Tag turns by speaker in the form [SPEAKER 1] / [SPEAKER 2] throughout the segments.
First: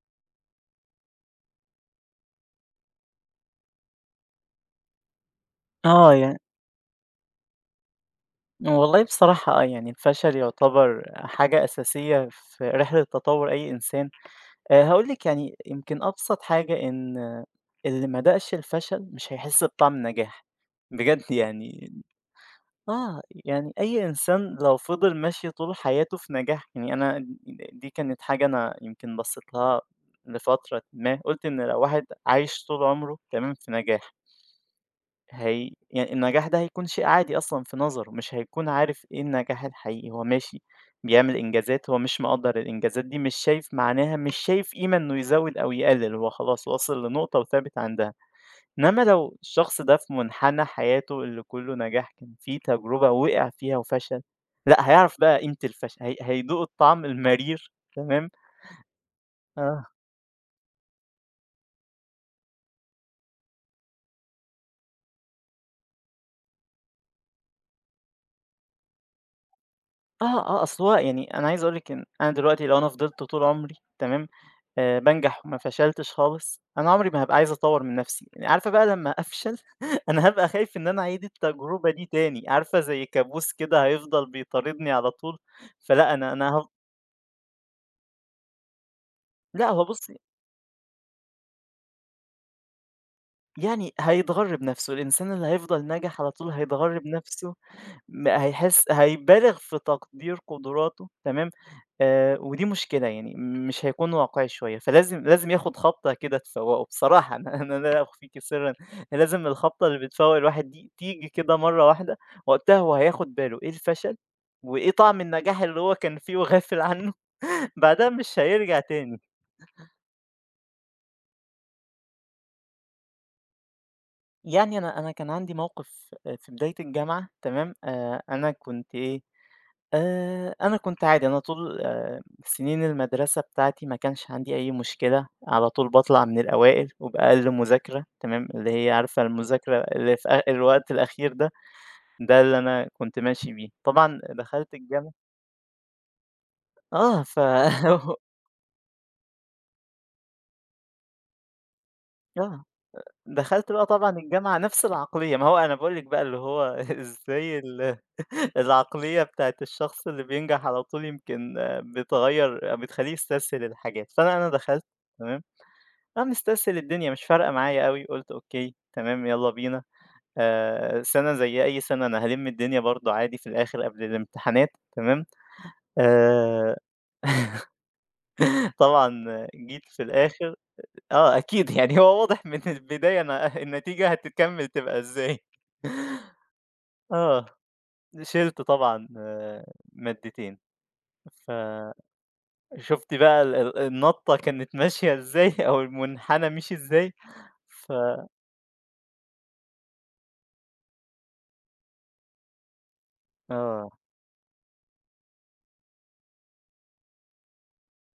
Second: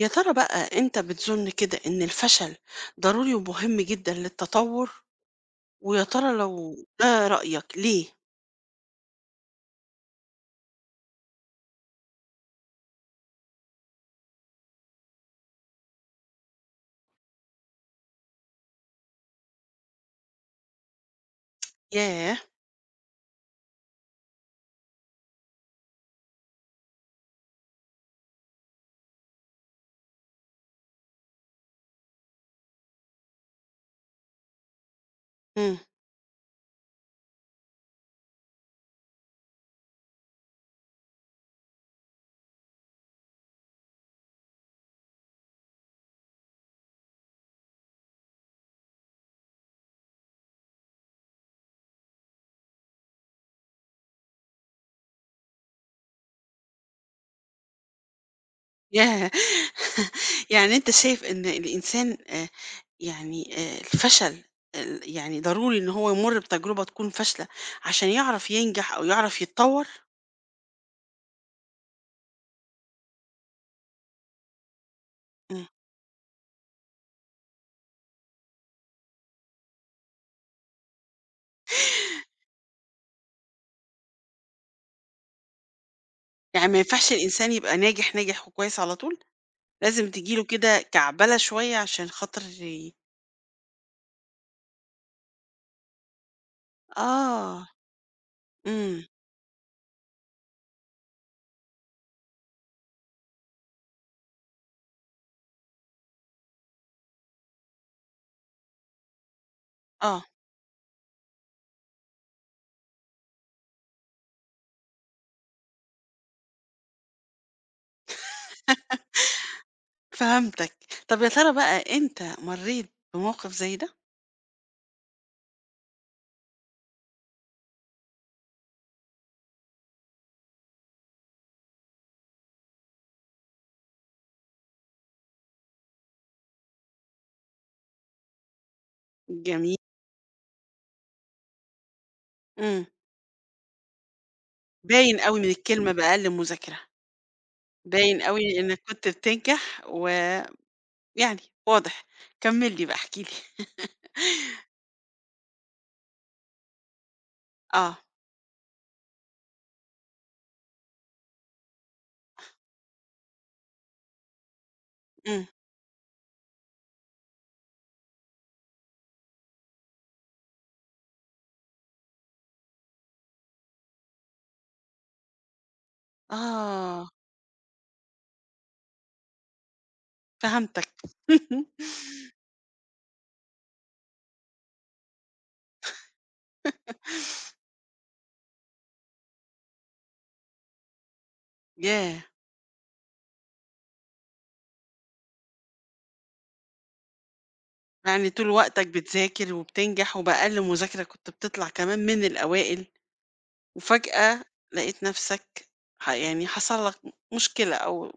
[SPEAKER 1] يا ترى بقى أنت بتظن كده إن الفشل ضروري ومهم جدا للتطور، ويا
[SPEAKER 2] آه،
[SPEAKER 1] ترى
[SPEAKER 2] يعني
[SPEAKER 1] لو ده رأيك ليه؟
[SPEAKER 2] والله بصراحة يعني الفشل يعتبر حاجة أساسية في رحلة تطوّر أي إنسان. هاقول لِك يعني يمكن أبسط حاجة إن اللي ما داقش الفشل مش هيحس بطعم النجاح، بجد يعني
[SPEAKER 1] ياه.
[SPEAKER 2] يعني أي إنسان لو فضل ماشي طول حياته في نجاح يعني دي كانت حاجة أنا يمكن بصّيت لها لفترة ما، قُلت إن لو واحد عايش طول عمره تمام في نجاح
[SPEAKER 1] مم.
[SPEAKER 2] يعني النجاح ده هيكون شيء عادي أصلًا في نظره، مش هيكون عارف إيه النجاح الحقيقي، هو ماشي بيعمل إنجازات، هو مش مقدّر الإنجازات دي، مش شايف معناها، مش شايف قيمة إنه يزوّد أو يقلل، هو خلاص وصل لنقطة وثابت عندها. إنما لو الشخص ده في منحنى حياته اللي كلّه نجاح، كان في تجربة وقع فيها وفشل، لأ هيعرف بقى قيمة الفشل، هيدوق الطعم المرير تمام،
[SPEAKER 1] ياه.
[SPEAKER 2] آه،
[SPEAKER 1] يعني أنت شايف إن الإنسان، يعني الفشل يعني ضروري إن هو يمر بتجربة تكون فاشلة عشان يعرف ينجح أو يعرف يتطور؟
[SPEAKER 2] أصل هو يعني عايز أقول لِك إن أنا دلوقتي لو أنا فضلت طول عمري تمام، بانجح وما
[SPEAKER 1] مم.
[SPEAKER 2] فشلتش خالص، أنا عمري ما هابقى عايز أطوّر من نَفْسي، يعني عارفة بقى لمّا أفشل أنا هابقى خايف إن أنا أعيد التجربة دي تاني، عارفة زي كابوس كده هيفضل بيطاردني على طول، فلأ أنا أنا هاف
[SPEAKER 1] يعني ما ينفعش الإنسان يبقى ناجح ناجح وكويس على طول،
[SPEAKER 2] لأ هو
[SPEAKER 1] لازم
[SPEAKER 2] بُصّي،
[SPEAKER 1] تجيله كده كعبلة شوية عشان خاطر
[SPEAKER 2] يعني هيتغر بنَفْسه، الإنسان اللي هيفضل ناجح على طول هيتغر بنَفْسه،
[SPEAKER 1] آه.
[SPEAKER 2] م هيحس
[SPEAKER 1] امم
[SPEAKER 2] هيبالغ في تقدير قدراته تمام؟ ودي مشكلة، يعني مش هيكون واقعي شوية، فلازم لازم ياخد خبطة كده تفوّقه بصراحة، أنا أنا لا أخفيكِ سرًا، لازم الخبطة اللي
[SPEAKER 1] آه.
[SPEAKER 2] بتفوّق الواحد دي تيجي كده مرّة واحدة، وقتها هو هياخد باله إيه الفشل، وإيه طعم النجاح اللي هو كان فيه وغافل عنه، بعدها مش هيرجع تاني.
[SPEAKER 1] فهمتك. طب يا ترى بقى أنت مرّيت بموقف زي ده؟
[SPEAKER 2] يعني أنا كان عندي موقف في بداية الجامعة تمام، أنا كنت عادي، أنا طول سنين المدرسة بتاعتي ما كانش عندي أي مشكلة، على طول باطلع من الأوائل وبأقل مذاكرة تمام، اللي هي عارفة
[SPEAKER 1] جميل.
[SPEAKER 2] المذاكرة اللي في الوقت الأخير ده، ده اللي
[SPEAKER 1] إمم.
[SPEAKER 2] أنا كنت ماشي بيه. طبعًا دخلت الجامعة
[SPEAKER 1] باين أوي من الكلمة بأقل مذاكرة،
[SPEAKER 2] آه، ف
[SPEAKER 1] باين أوي إنك كنت بتنجح ويعني واضح.
[SPEAKER 2] آه،
[SPEAKER 1] كمّل لي بقى، احكِ لي.
[SPEAKER 2] دخلت بقى طبعًا الجامعة نفس العقلية، ما هو أنا باقول لِك بقى اللي هو إزاي
[SPEAKER 1] آه.
[SPEAKER 2] العقلية بتاعة الشخص اللي بينجح على طول يمكن بتغيّر بتخلّيه يستسهل الحاجات، فأنا أنا دخلت تمام.
[SPEAKER 1] إمم.
[SPEAKER 2] مستسهل الدنيا مش فارقة معايا أوي، قُلت أوكي، تمام، يالّا بينا، سَنة زي أي سَنة أنا هالِم الدنيا برضه عادي في الآخر قبل الامتحانات، تمام، آآ،
[SPEAKER 1] آه.
[SPEAKER 2] طبعًا جيت في الآخر
[SPEAKER 1] فهمتك.
[SPEAKER 2] أكيد يعني هو واضح من البداية أنا النتيجة هتكمّل تبقى إزاي. آه، شِلت طبعًا مادتين، فشُفتِ
[SPEAKER 1] ياه!
[SPEAKER 2] بقى ال النَطّة كانت ماشية إزاي أو المنحنى مشي إزاي، ف
[SPEAKER 1] يعني طول وقتك بتذاكر وبتنجح وبأقل مذاكرة كنت بتطلع كمان من الأوائل،
[SPEAKER 2] آه،
[SPEAKER 1] وفجأة لقيت نَفْسك يعني حصل لك مشكلة أو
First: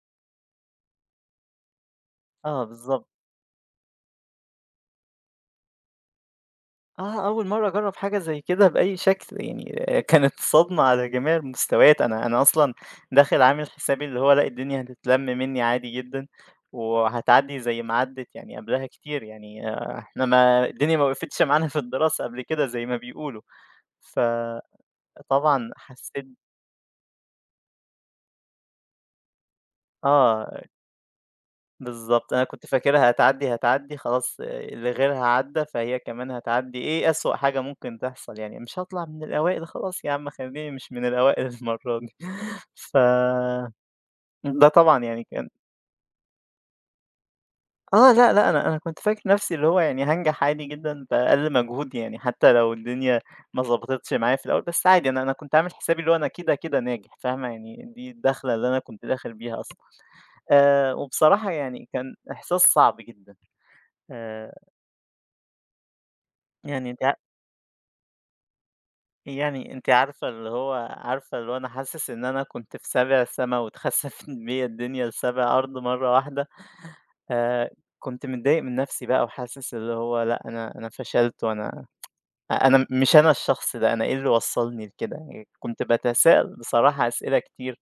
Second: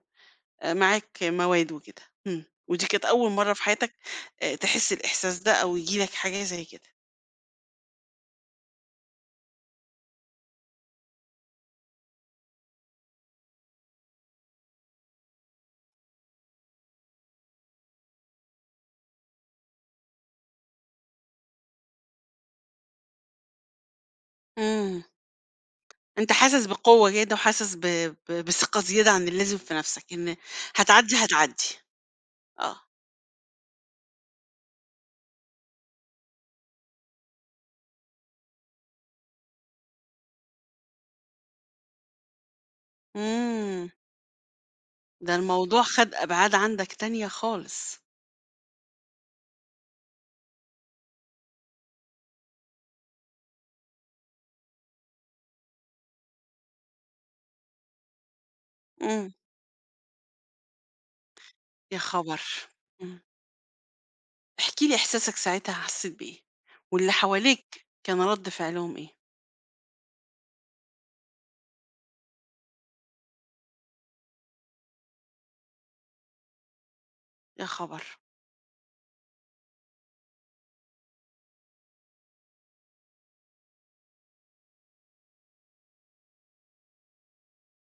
[SPEAKER 1] معاك مواد وكده. إمم،
[SPEAKER 2] آه
[SPEAKER 1] ودي كانت
[SPEAKER 2] بالضبط.
[SPEAKER 1] أول مرّة في حياتك تحس الإحساس ده أو ييجي لك حاجة زي كده.
[SPEAKER 2] أول مرّة أجرّب حاجة زي كده بأي شكل، يعني كانت صدمة على جميع المستويات، أنا أصلًا داخل عامل حسابي اللي هو لأ الدنيا هتتلم منّي عادي جدًا، وهتعدّي زي ما عدّت يعني قبلها كتير، يعني إحنا ما الدنيا ما وقفتش معانا في الدراسة قبل كده زي ما بيقولوا، فطبعًا
[SPEAKER 1] إمم،
[SPEAKER 2] حسّيت
[SPEAKER 1] أنت حاسس بقوة كده وحاسس ب ب بثقة زيادة عن اللازم في نَفْسك، إن
[SPEAKER 2] آه.
[SPEAKER 1] هتعدّي، هتعدّي.
[SPEAKER 2] بالضبط، أنا كنت
[SPEAKER 1] آه.
[SPEAKER 2] فاكرها هتعدّي، هتعدّي خلاص اللي غيرها عدّى فهي كمان هتعدّي، إيه أسوأ حاجة ممكن تحصل يعني مش هاطلع من الأوائل خلاص يا عم خلّيني مش من الأوائل المرّة دي، ف
[SPEAKER 1] إمم.
[SPEAKER 2] ده طبعًا يعني
[SPEAKER 1] ده
[SPEAKER 2] كان
[SPEAKER 1] الموضوع خَد أبعاد عندك تانية خالص.
[SPEAKER 2] لأ، لأ، أنا كنت فاكر نَفْسي اللي هو يعني هانجح عادي جدًا بأقل مجهود يعني حتى لو الدنيا ما ضبطتش معايا في الأول، بس عادي أنا كنت عامل حسابي اللي هو أنا كده، كده ناجح فاهمة، يعني دي الدخلة اللي أنا كنت
[SPEAKER 1] إمم.
[SPEAKER 2] داخل بيها أصلًا، وبصراحة يعني
[SPEAKER 1] يا
[SPEAKER 2] كان
[SPEAKER 1] خبر!
[SPEAKER 2] إحساس صعب
[SPEAKER 1] إمم.
[SPEAKER 2] جدًا، آآ
[SPEAKER 1] احكِ لي إحساسك ساعتها، حسّيت بإيه،
[SPEAKER 2] يعني أنتِ
[SPEAKER 1] واللي
[SPEAKER 2] ع
[SPEAKER 1] حواليك كان رَد فعلهم إيه؟
[SPEAKER 2] يعني أنتِ عارفة اللي هو أنا حاسس إن أنا كنت في سابع سما واتخسفت بيّا الدنيا لسابع أرض مرّة واحدة،
[SPEAKER 1] يا خبر!
[SPEAKER 2] فكنت متضايق من نفسي بقى وحاسس اللي هو لأ أنا فشلت وأنا مش أنا الشخص ده، أنا إيه اللي وصّلني لكده؟ يعني كنت باتساءل بصراحة أسئلة كتير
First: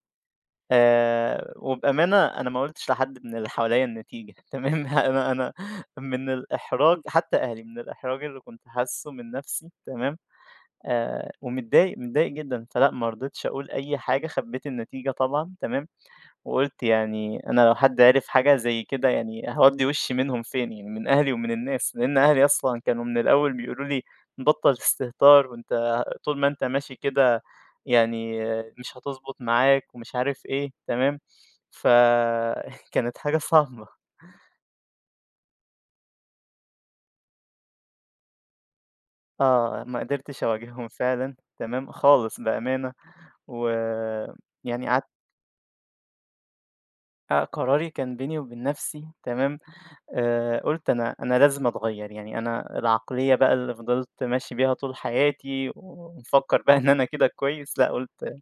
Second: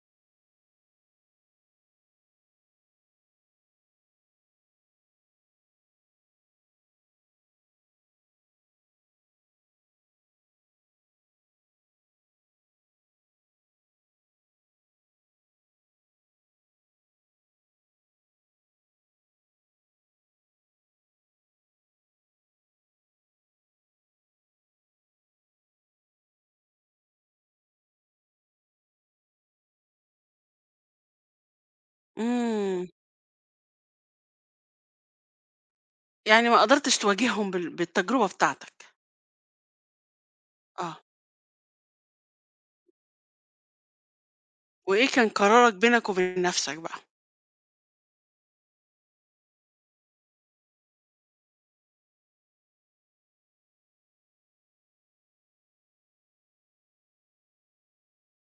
[SPEAKER 2] وبأمانة أنا ما قُلتش لحد من اللي حواليّا النتيجة تمام، أنا من الإحراج حتى أهلي، من الإحراج اللي كنت حاسُّه من نفسي تمام ومتضايق، متضايق جدًا، فلأ ما رضيتش أقول أي حاجة، خبّيت النتيجة طبعًا تمام، وقُلت يعني أنا لو حد عرف حاجة زي كده يعني هاودّي وشّي منهم فين يعني، من أهلي ومن الناس، لإن أهلي أصلًا كانوا من الأول بيقولوا لي: "بطّل استهتار وأنت طول ما أنت ماشي كده يعني مش هتضبط معاك." ومش عارف إيه، تمام، ف
[SPEAKER 1] إمم.
[SPEAKER 2] كانت حاجة صعبة،
[SPEAKER 1] يعني ما قدرتش تواجههم بالتجربة بتاعتك.
[SPEAKER 2] آه، ما قدرتش أواجههم
[SPEAKER 1] آه.
[SPEAKER 2] فعلًا، تمام، خالص بأمانة، ويعني
[SPEAKER 1] وإيه كان قرارك بينك وبين نَفْسك بقى؟
[SPEAKER 2] قراري كان بيني وبين نفسي تمام، قُلت أنا لازم أتغيّر، يعني أنا العقلية بقى اللي فضلت ماشي بيها طول حياتي ومفكّر بقى إن أنا كده كويس، لأ قُلت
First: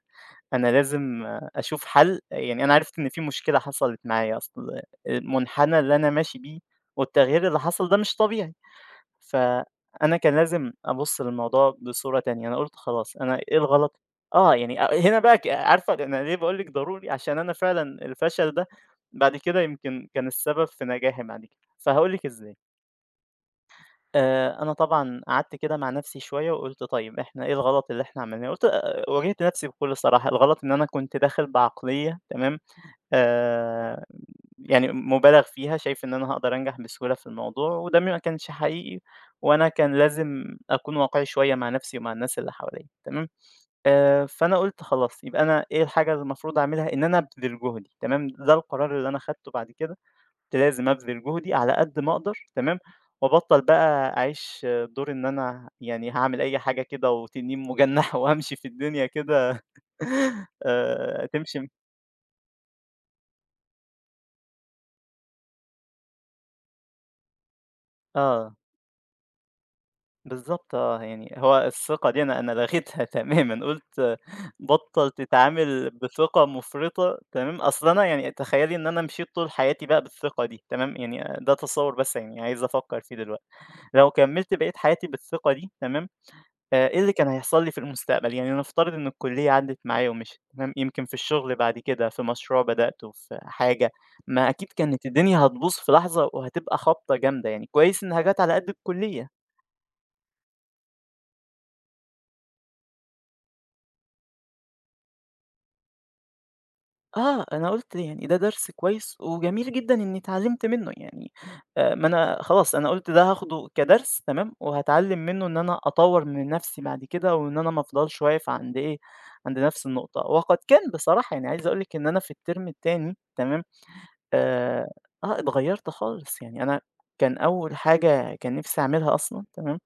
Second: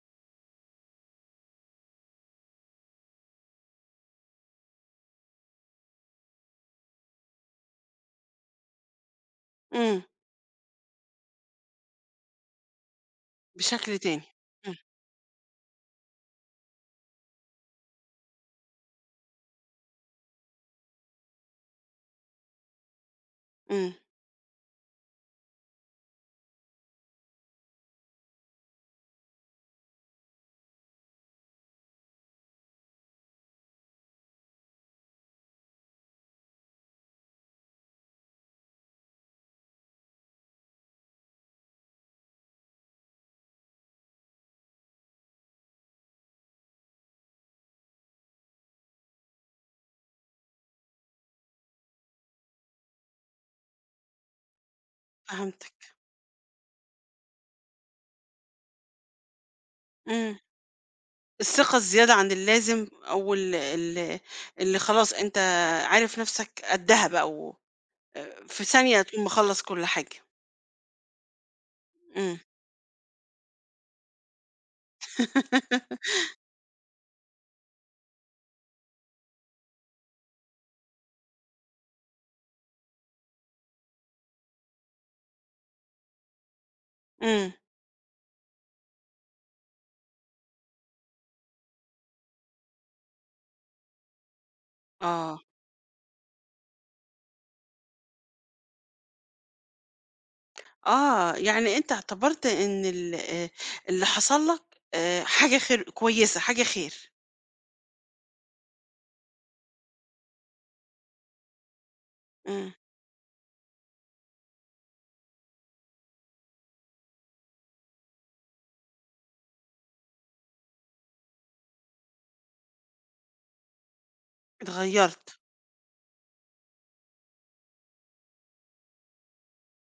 [SPEAKER 2] أنا لازم أشوف حَل، يعني أنا عرفت إن في مشكلة حصلت معايا، أصل المنحنى اللي أنا ماشي بيه والتغيير اللي حصل ده مش طبيعي.
[SPEAKER 1] إمم.
[SPEAKER 2] فأنا كان لازم أبُص للموضوع بصورة تانية، أنا قُلت خلاص أنا إيه
[SPEAKER 1] بشكل
[SPEAKER 2] الغلط؟
[SPEAKER 1] تاني. إمم،
[SPEAKER 2] يعني هنا بقى عارفة أنا ليه باقول لِك ضروري؟ عشان أنا فعلًا الفشل ده بعد كده يمكن كان السبب في نجاحي بعد كده، فهاقول لِك إزاي.
[SPEAKER 1] إمم.
[SPEAKER 2] أنا طبعًا قعدت كده مع نفسي شوية وقُلت طيب إحنا إيه الغلط اللي إحنا عملناه؟ قُلت واجهت نفسي بكل صراحة، الغلط إن أنا كنت داخل بعقلية تمام، آآ يعني مُبالغ فيها، شايف إن أنا هاقدر أنجح بسهولة في الموضوع، وده ما كانش حقيقي، وأنا كان لازم أكون واقعي شوية مع نفسي ومع الناس اللي حواليّا، تمام؟ فأنا قُلت خلاص يبقى أنا إيه الحاجة اللي المفروض أعملها، إن أنا أبذل جهدي، تمام؟ ده القرار اللي أنا خدته بعد كده، كنت لازم أبذل جهدي على قد ما أقدر، تمام؟ وأبطّل بقى أعيش دور إن أنا
[SPEAKER 1] فهمتك.
[SPEAKER 2] يعني هاعمل أي حاجة كده وتنين مُجنّح وهامشي في الدنيا كده
[SPEAKER 1] إمم،
[SPEAKER 2] تمشي م
[SPEAKER 1] الثقة الزيادة عن اللازم، أو ال ال اللي خلاص أنت عارف نَفْسك قدّها بقى، و
[SPEAKER 2] آه.
[SPEAKER 1] في ثانية تقوم مخلّص كل حاجة.
[SPEAKER 2] بالضبط يعني هو الثقة دي
[SPEAKER 1] إمم.
[SPEAKER 2] أنا لغيتها تمامًا، قُلت بطّل تتعامل بثقة مُفرطة تمام، أصل أنا يعني تخيّلي إن أنا مشيت طول حياتي بقى بالثقة دي تمام، يعني ده تصوُّر بس يعني عايز أفكّر فيه دلوقتي، لو كمّلت بقية حياتي بالثقة دي تمام، إيه اللي كان
[SPEAKER 1] إمم.
[SPEAKER 2] هيحصل لي في المستقبل؟ يعني نفترض إن الكُلّية عدّت معايا ومشيت تمام، يمكن في الشغل بعد كده، في مشروع بدأته، في حاجة، ما أكيد كانت الدنيا
[SPEAKER 1] آه،
[SPEAKER 2] هتبوظ في لحظة وهتبقى خبطة جامدة يعني، كويس إنها جات على قد الكُلّية.
[SPEAKER 1] آه، يعني أنت اعتبرت إن ال اللي حصل لك، حاجة خير كويسة، حاجة خير.
[SPEAKER 2] أنا قُلت يعني ده درس كويس وجميل جدًا إنّي اتعلّمت منّه يعني ما أنا
[SPEAKER 1] إمم،
[SPEAKER 2] خلاص أنا قُلت ده هاخده كدرس تمام، وهاتعلّم منّه إن أنا أطوّر من نَفْسي بعد كده وإن أنا ما أفضلش واقف عند إيه، عند نَفْس النقطة. وقد كان بصراحة، يعني عايز أقول لِك إن أنا في الترم التاني تمام، آآ
[SPEAKER 1] اتغيّرت.
[SPEAKER 2] اتغيّرت خالص، يعني أنا كان أول حاجة كان نِفْسي أعملها أصلًا تمام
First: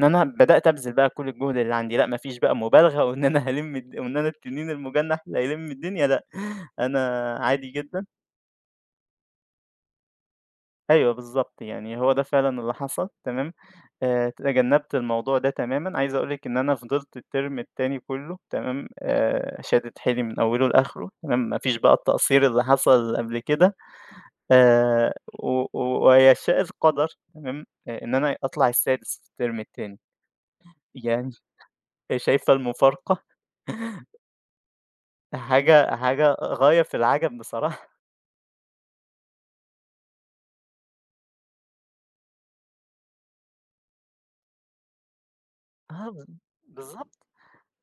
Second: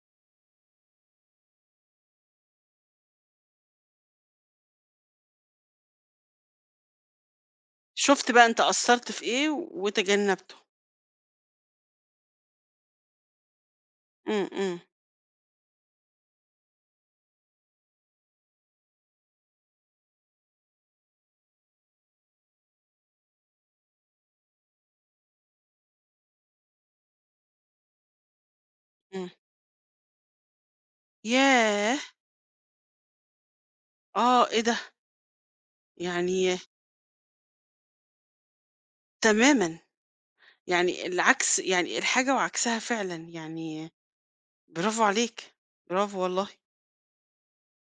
[SPEAKER 2] إن أنا بدأت أبذل بقى كل الجهد اللي عندي، لأ ما فيش بقى مبالغة وإن أنا التنين المجنح اللي هيلِم الدنيا لأ، أنا عادي جدًا
[SPEAKER 1] شُفت بقى أنت قصّرت في إيه وتجنّبته.
[SPEAKER 2] أيوه بالضبط، يعني هو ده فعلًا اللي حصل تمام،
[SPEAKER 1] إمم، إمم،
[SPEAKER 2] تجنّبت الموضوع ده تمامًا، عايز أقول لِك إن أنا فضلت الترم التاني كلّه تمام، شادد حيلي من أوله لآخره تمام، ما فيش بقى التقصير اللي حصل قبل كده، آآ و و ويشاء القدر تمام، إن أنا أطلع السادس
[SPEAKER 1] إمم.
[SPEAKER 2] في الترم التاني، يعني
[SPEAKER 1] ياه!
[SPEAKER 2] شايفة المفارقة؟
[SPEAKER 1] آه، إيه ده!
[SPEAKER 2] حاجة
[SPEAKER 1] يعني
[SPEAKER 2] غاية في العجب بصراحة.
[SPEAKER 1] تمامًا، يعني العكس، يعني الحاجة وعكسها فعلًا، يعني برافو عليك،
[SPEAKER 2] آه
[SPEAKER 1] برافو والله.
[SPEAKER 2] بالضبط.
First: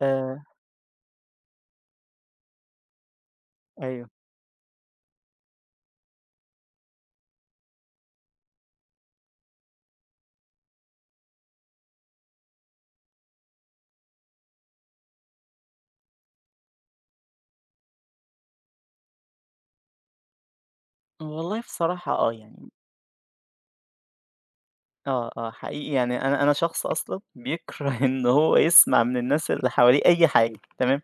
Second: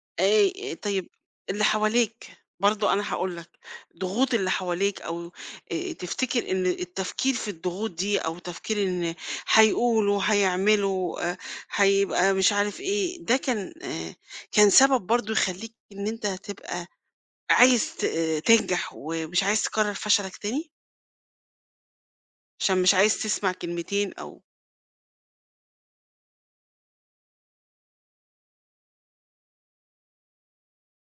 [SPEAKER 2] آآ
[SPEAKER 1] طيب اللي حواليك، برضه أنا هاقول لك،
[SPEAKER 2] أيوه.
[SPEAKER 1] ضغوط اللي حواليك، أو تفتكر إن التفكير في الضغوط دي، أو تفكير إن هيقولوا، هيعملوا، هيبقى مش عارف إيه، ده كان سبب برضه يخلّيك إن أنت تبقى عايز ت آه، تنجح ومش عايز تكرر فشلك تاني؟
[SPEAKER 2] والله بصراحة يعني
[SPEAKER 1] عشان مش عايز تسمع كلمتين أو
[SPEAKER 2] حقيقي يعني أنا شخص أصلًا بيكره إن هو يسمع من الناس اللي حواليه أي حاجة تمام،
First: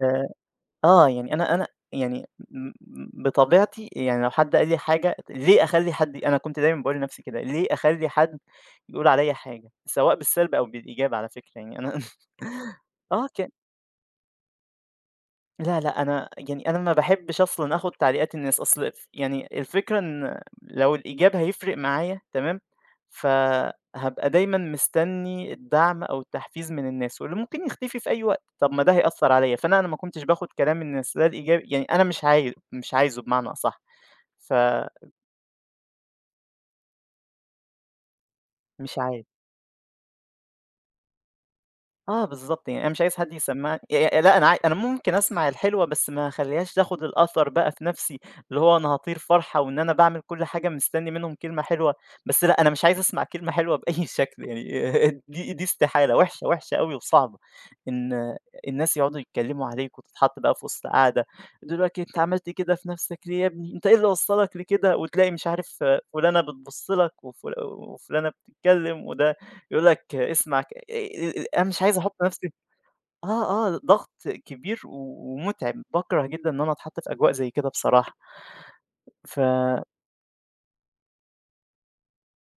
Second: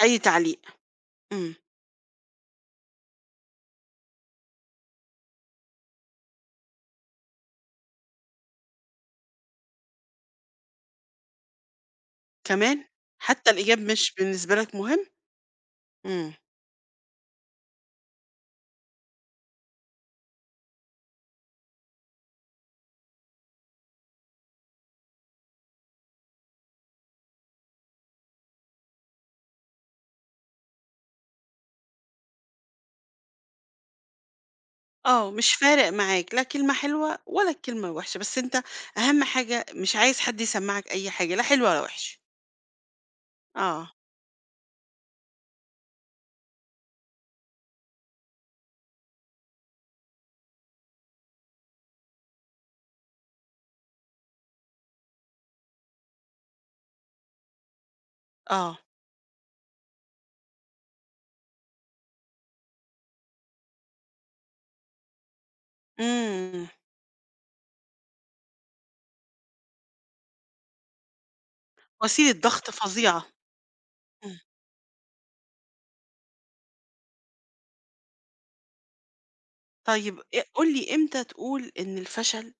[SPEAKER 1] أي
[SPEAKER 2] آآ
[SPEAKER 1] تعليق.
[SPEAKER 2] يعني أنا
[SPEAKER 1] إمم.
[SPEAKER 2] أنا يعني م م بطبيعتي يعني لو حد قال لي حاجة ليه أخلّي حد أنا كنت دايمًا باقول لنفسي كده، ليه أخلّي حد يقول عليَّ حاجة، سواء بالسلب أو بالإيجاب على فكرة يعني أنا
[SPEAKER 1] كمان!
[SPEAKER 2] آه ك
[SPEAKER 1] حتى الإيجاب مش بالنسبة لك مهم؟
[SPEAKER 2] لا، لأ، أنا
[SPEAKER 1] إمم.
[SPEAKER 2] يعني أنا ما باحبش أصلًا آخُد تعليقات الناس، أصل ف يعني الفكرة إن لو الإيجاب هيفرق معايا تمام، فهابقى دايمًا مستنّي الدعم أو التحفيز من الناس، واللي ممكن يختفي في أي وقت، طَب ما ده هيأثّر عليّا، فأنا أنا ما كنتش باخُد كلام الناس لا الإيجابي يعني أنا مش عايزه بمعنى أصح، فمش
[SPEAKER 1] آه، مش فارق معاك لا كلمة حلوة ولا الكلمة الوحشة، بس أنت أهم
[SPEAKER 2] عاي
[SPEAKER 1] حاجة مش عايز حد يسمّعك أي حاجة، لا حلوة ولا وحشة.
[SPEAKER 2] آه بالضبط، يعني أنا مش عايز حد يسمّعني
[SPEAKER 1] آه،
[SPEAKER 2] لأ أنا أنا ممكن أسمع الحلوة بس ما أخلّيهاش تاخد الأثر بقى في نَفْسي، اللي هو أنا هاطير فرحة وإن أنا باعمل كل حاجة مستنّي منهم كلمة حلوة، بس لأ أنا مش عايز أسمع كلمة حلوة بأي شكل يعني دي استحالة وحشة، وحشة أوي وصعبة، إن
[SPEAKER 1] آه.
[SPEAKER 2] الناس يقعدوا يتكلّموا عليك وتتحط بقى في وسط قعدة، دلوقتي أنت عملت كده في نَفْسك ليه يا ابني، أنت إيه اللي وصّلك لكده، وتلاقي مش عارف فلانة
[SPEAKER 1] إمم.
[SPEAKER 2] بتبُص لك وفلانة بتتكلّم وده يقول لك اسمع ك أنا مش عايز أحُط
[SPEAKER 1] وسيلة
[SPEAKER 2] نَفْسي
[SPEAKER 1] ضغط فظيعة.
[SPEAKER 2] آه، آه، ضغط
[SPEAKER 1] إمم.
[SPEAKER 2] كبير ومُتعب، باكره جدًا إن أنا أتحَط في أجواء زي كده بصراحة، ف
[SPEAKER 1] طيب قُل لي إمتى تقول إن الفشل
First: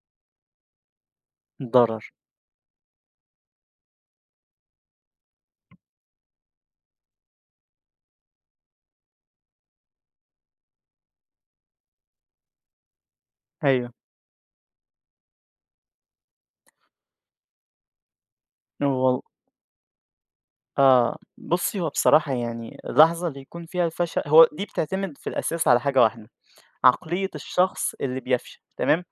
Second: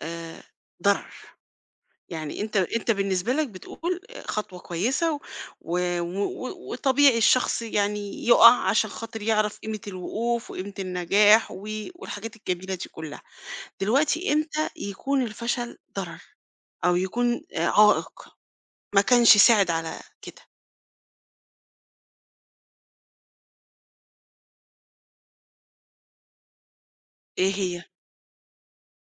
[SPEAKER 1] آآ ضرر؟
[SPEAKER 2] ضرر.
[SPEAKER 1] يعني أنت بالنسبة لك بتقول خطوة كويسة و و و وطبيعي الشخص يعني يُقَع عشان خاطر يعرف قيمة الوقوف وقيمة النجاح و والحاجات الجميلة دي كلّها.
[SPEAKER 2] أيوه.
[SPEAKER 1] دلوقتي إمتى يكون الفشل ضرر، أو يكون عائق ما
[SPEAKER 2] وال
[SPEAKER 1] كانش ساعد على كده؟
[SPEAKER 2] آه. بُصّي، هو بصراحة يعني اللحظة اللي يكون فيها الفشل هو دي بتعتمد في الأساس على حاجة واحدة، عقلية
[SPEAKER 1] إيه هي؟
[SPEAKER 2] الشخص اللي بيفشل، تمام؟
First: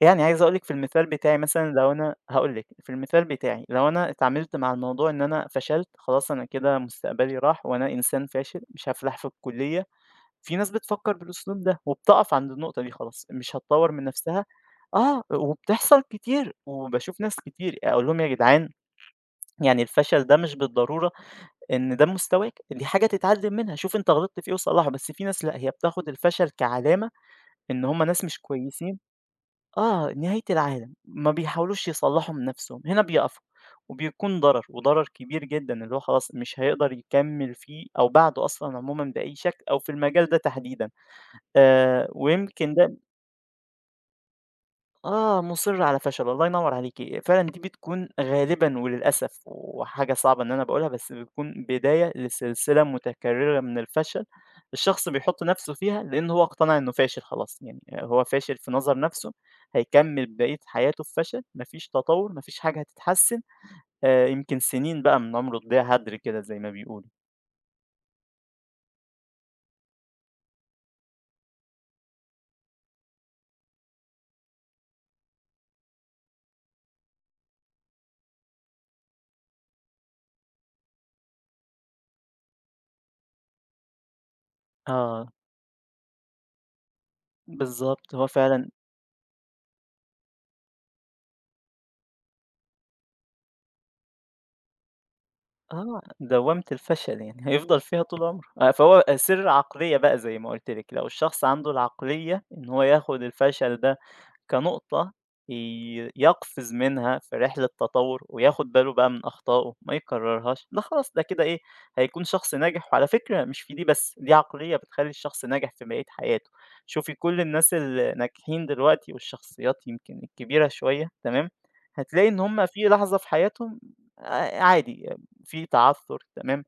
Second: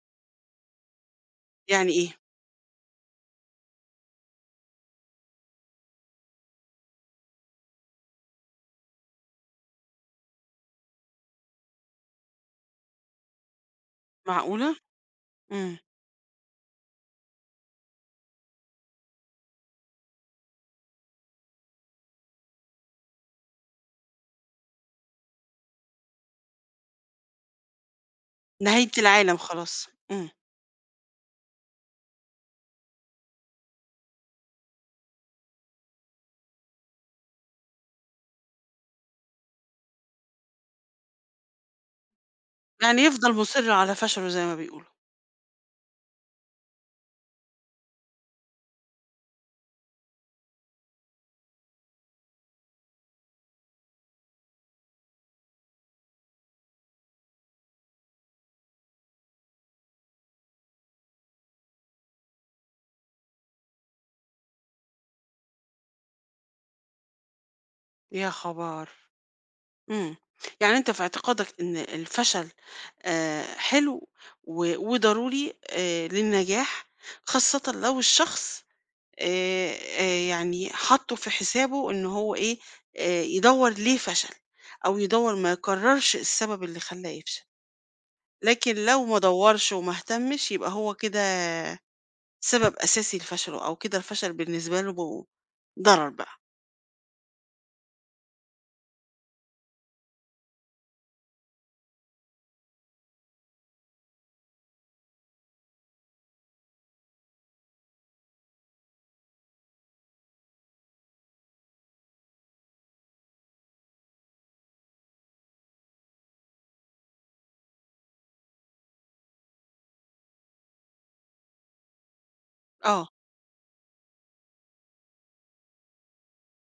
[SPEAKER 2] يعني عايز أقول لِك في المثال بتاعي مثلًا
[SPEAKER 1] يعني
[SPEAKER 2] لو
[SPEAKER 1] إيه؟
[SPEAKER 2] أنا هاقول لِك، في المثال بتاعي لو أنا اتعاملت مع الموضوع إن أنا فشلت، خلاص أنا كده مستقبلي راح وأنا إنسان فاشل، مش هافلح في الكُلّية في ناس بتفكّر بالأسلوب ده، وبتقف عند النقطة دي خلاص، مش هتطوّر من نفسها
[SPEAKER 1] معقولة؟
[SPEAKER 2] آه،
[SPEAKER 1] إمم.
[SPEAKER 2] وبتحصل كتير، وباشوف ناس كتير أقول لهم: "يا جدعان يعني الفشل ده مش بالضرورة إن ده مستواك، دي حاجة تتعلّم منها، شوف أنت غلطت في إيه وصلّحه." بس في ناس لأ، هي بتاخد الفشل كعلامة إن هم ناس مش
[SPEAKER 1] نهاية
[SPEAKER 2] كويسين
[SPEAKER 1] العالم خلاص.
[SPEAKER 2] آه،
[SPEAKER 1] إمم.
[SPEAKER 2] نهاية العالم، ما بيحاولوش يصلّحوا من نفسهم، هنا بيقفوا، وبيكون ضرر وضرر كبير جدًا، اللي هو خلاص مش هيقدر يكمّل فيه أو بعده أصلًا عمومًا بأي شكل أو في المجال ده تحديدًا. ويمكن ده
[SPEAKER 1] يعني يفضل مُصِر على فشله زي ما بيقولوا.
[SPEAKER 2] آه، مُصِر على فشله، الله ينوّر عليكِ، فعلًا دي بتكون غالبًا وللأسف وحاجة صعبة إن أنا باقولها، بس بتكون بداية لسلسلة متكررة من الفشل، الشخص بيحُط نَفْسه فيها لإن هو اقتنع إنه فاشل خلاص، يعني هو فاشل في نظر نَفْسه، هيكمّل بقية حياته في فشل، ما فيش تطوّر، ما فيش حاجة هتتحسّن، يمكن سنين بقى من عمره تضيع هدر كده زي ما بيقولوا.
[SPEAKER 1] يا خبر! إمم. يعني أنت في اعتقادك إن الفشل حلو و وضروري للنجاح، خاصةً لو الشخص آآ يعني حاطّه في حسابه إن هو إيه، يدوّر ليه فشل، أو
[SPEAKER 2] آه،
[SPEAKER 1] يدوّر ما يكرّرش السبب اللي خلّاه يفشل،
[SPEAKER 2] بالضبط، هو فعلًا
[SPEAKER 1] لكن لو ما دوّرش وما اهتمش، يبقى هو كده سبب أساسي لفشله، أو كده الفشل بالنسبة له ضرر بقى.
[SPEAKER 2] دوّامة الفشل يعني هيفضل فيها طول عمره، فهو سر عقلية بقى زي ما قُلت لِك، لو الشخص عنده العقلية إن هو ياخد الفشل ده كنقطة يقفز منها في رحلة تطور وياخد باله بقى من أخطائه ما يكررهاش ده خلاص ده كده إيه هيكون شخص ناجح وعلى فكرة مش في دي بس دي عقلية بتخلي الشخص ناجح في بقية حياته شوفي كل الناس الناجحين دلوقتي والشخصيات يمكن الكبيرة شوية تمام هتلاقي إن هما في
[SPEAKER 1] آه،
[SPEAKER 2] لحظة في حياتهم آه، عادي في تعثر تمام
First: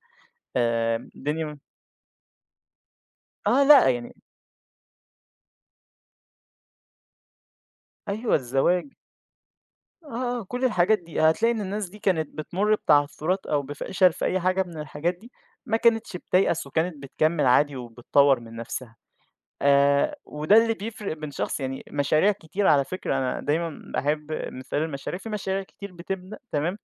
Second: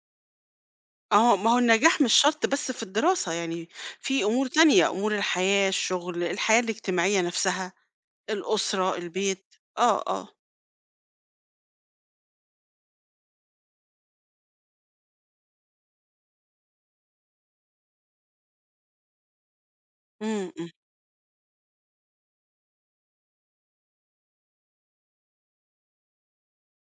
[SPEAKER 1] آه. ما هو
[SPEAKER 2] الدنيا
[SPEAKER 1] النجاح مش شرط بس في الدراسة،
[SPEAKER 2] آه
[SPEAKER 1] يعني
[SPEAKER 2] لأ يعني
[SPEAKER 1] في أمور تانية، أمور الحياة، الشغل، الحياة الاجتماعية نَفْسها.
[SPEAKER 2] أيوه الزواج
[SPEAKER 1] الأسرة، البيت، آه، آه.
[SPEAKER 2] آه، آه، كل الحاجات دي، هتلاقي إن الناس دي كانت بتمُر بتعثُّرات أو بفشل في أي حاجة من الحاجات دي، ما كانتش بتيأس وكانت بتكمّل عادي وبتطوّر من نَفْسها.
[SPEAKER 1] إمم،
[SPEAKER 2] وده
[SPEAKER 1] إمم.
[SPEAKER 2] اللي بيفرق بين شخص يعني مشاريع كتير على فكرة أنا دايمًا باحب مثال المشاريع، في مشاريع كتير بتبدأ تمام،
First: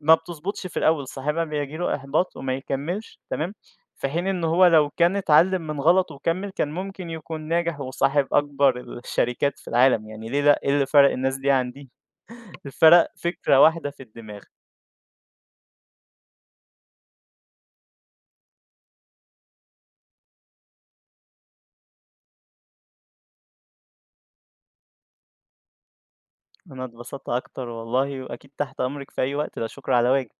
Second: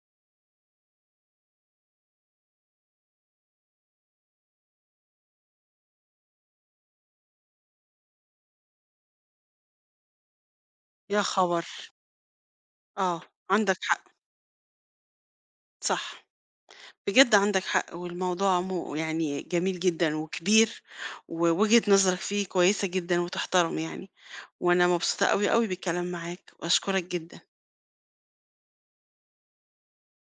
[SPEAKER 2] ما بتضبطش في الأول، صاحبها بييجي له إحباط وما يكمّلش تمام، في حين إن هو لو كان اتعلّم من غلطه وكمّل كان ممكن يكون ناجح وصاحب أكبر الشركات في العالم، يعني ليه لأ، إيه اللي فرق
[SPEAKER 1] يا
[SPEAKER 2] الناس دي
[SPEAKER 1] خبر!
[SPEAKER 2] عن دي؟ الفرق
[SPEAKER 1] آه،
[SPEAKER 2] فكرة
[SPEAKER 1] عندك
[SPEAKER 2] واحدة
[SPEAKER 1] حق.
[SPEAKER 2] في الدماغ.
[SPEAKER 1] صح. بجد عندك حق، والموضوع مو يعني جميل جدًا وكبير، ووجهة نظرك فيه كويسة جدًا وتحترم يعني، وأنا مبسوطة أوي، أوي بالكلام معاك،
[SPEAKER 2] أنا
[SPEAKER 1] وأشكرك
[SPEAKER 2] اتبسطت
[SPEAKER 1] جدًا.
[SPEAKER 2] أكتر والله، وأكيد تحت أمرِك في أي وقت، لا شكر على واجب.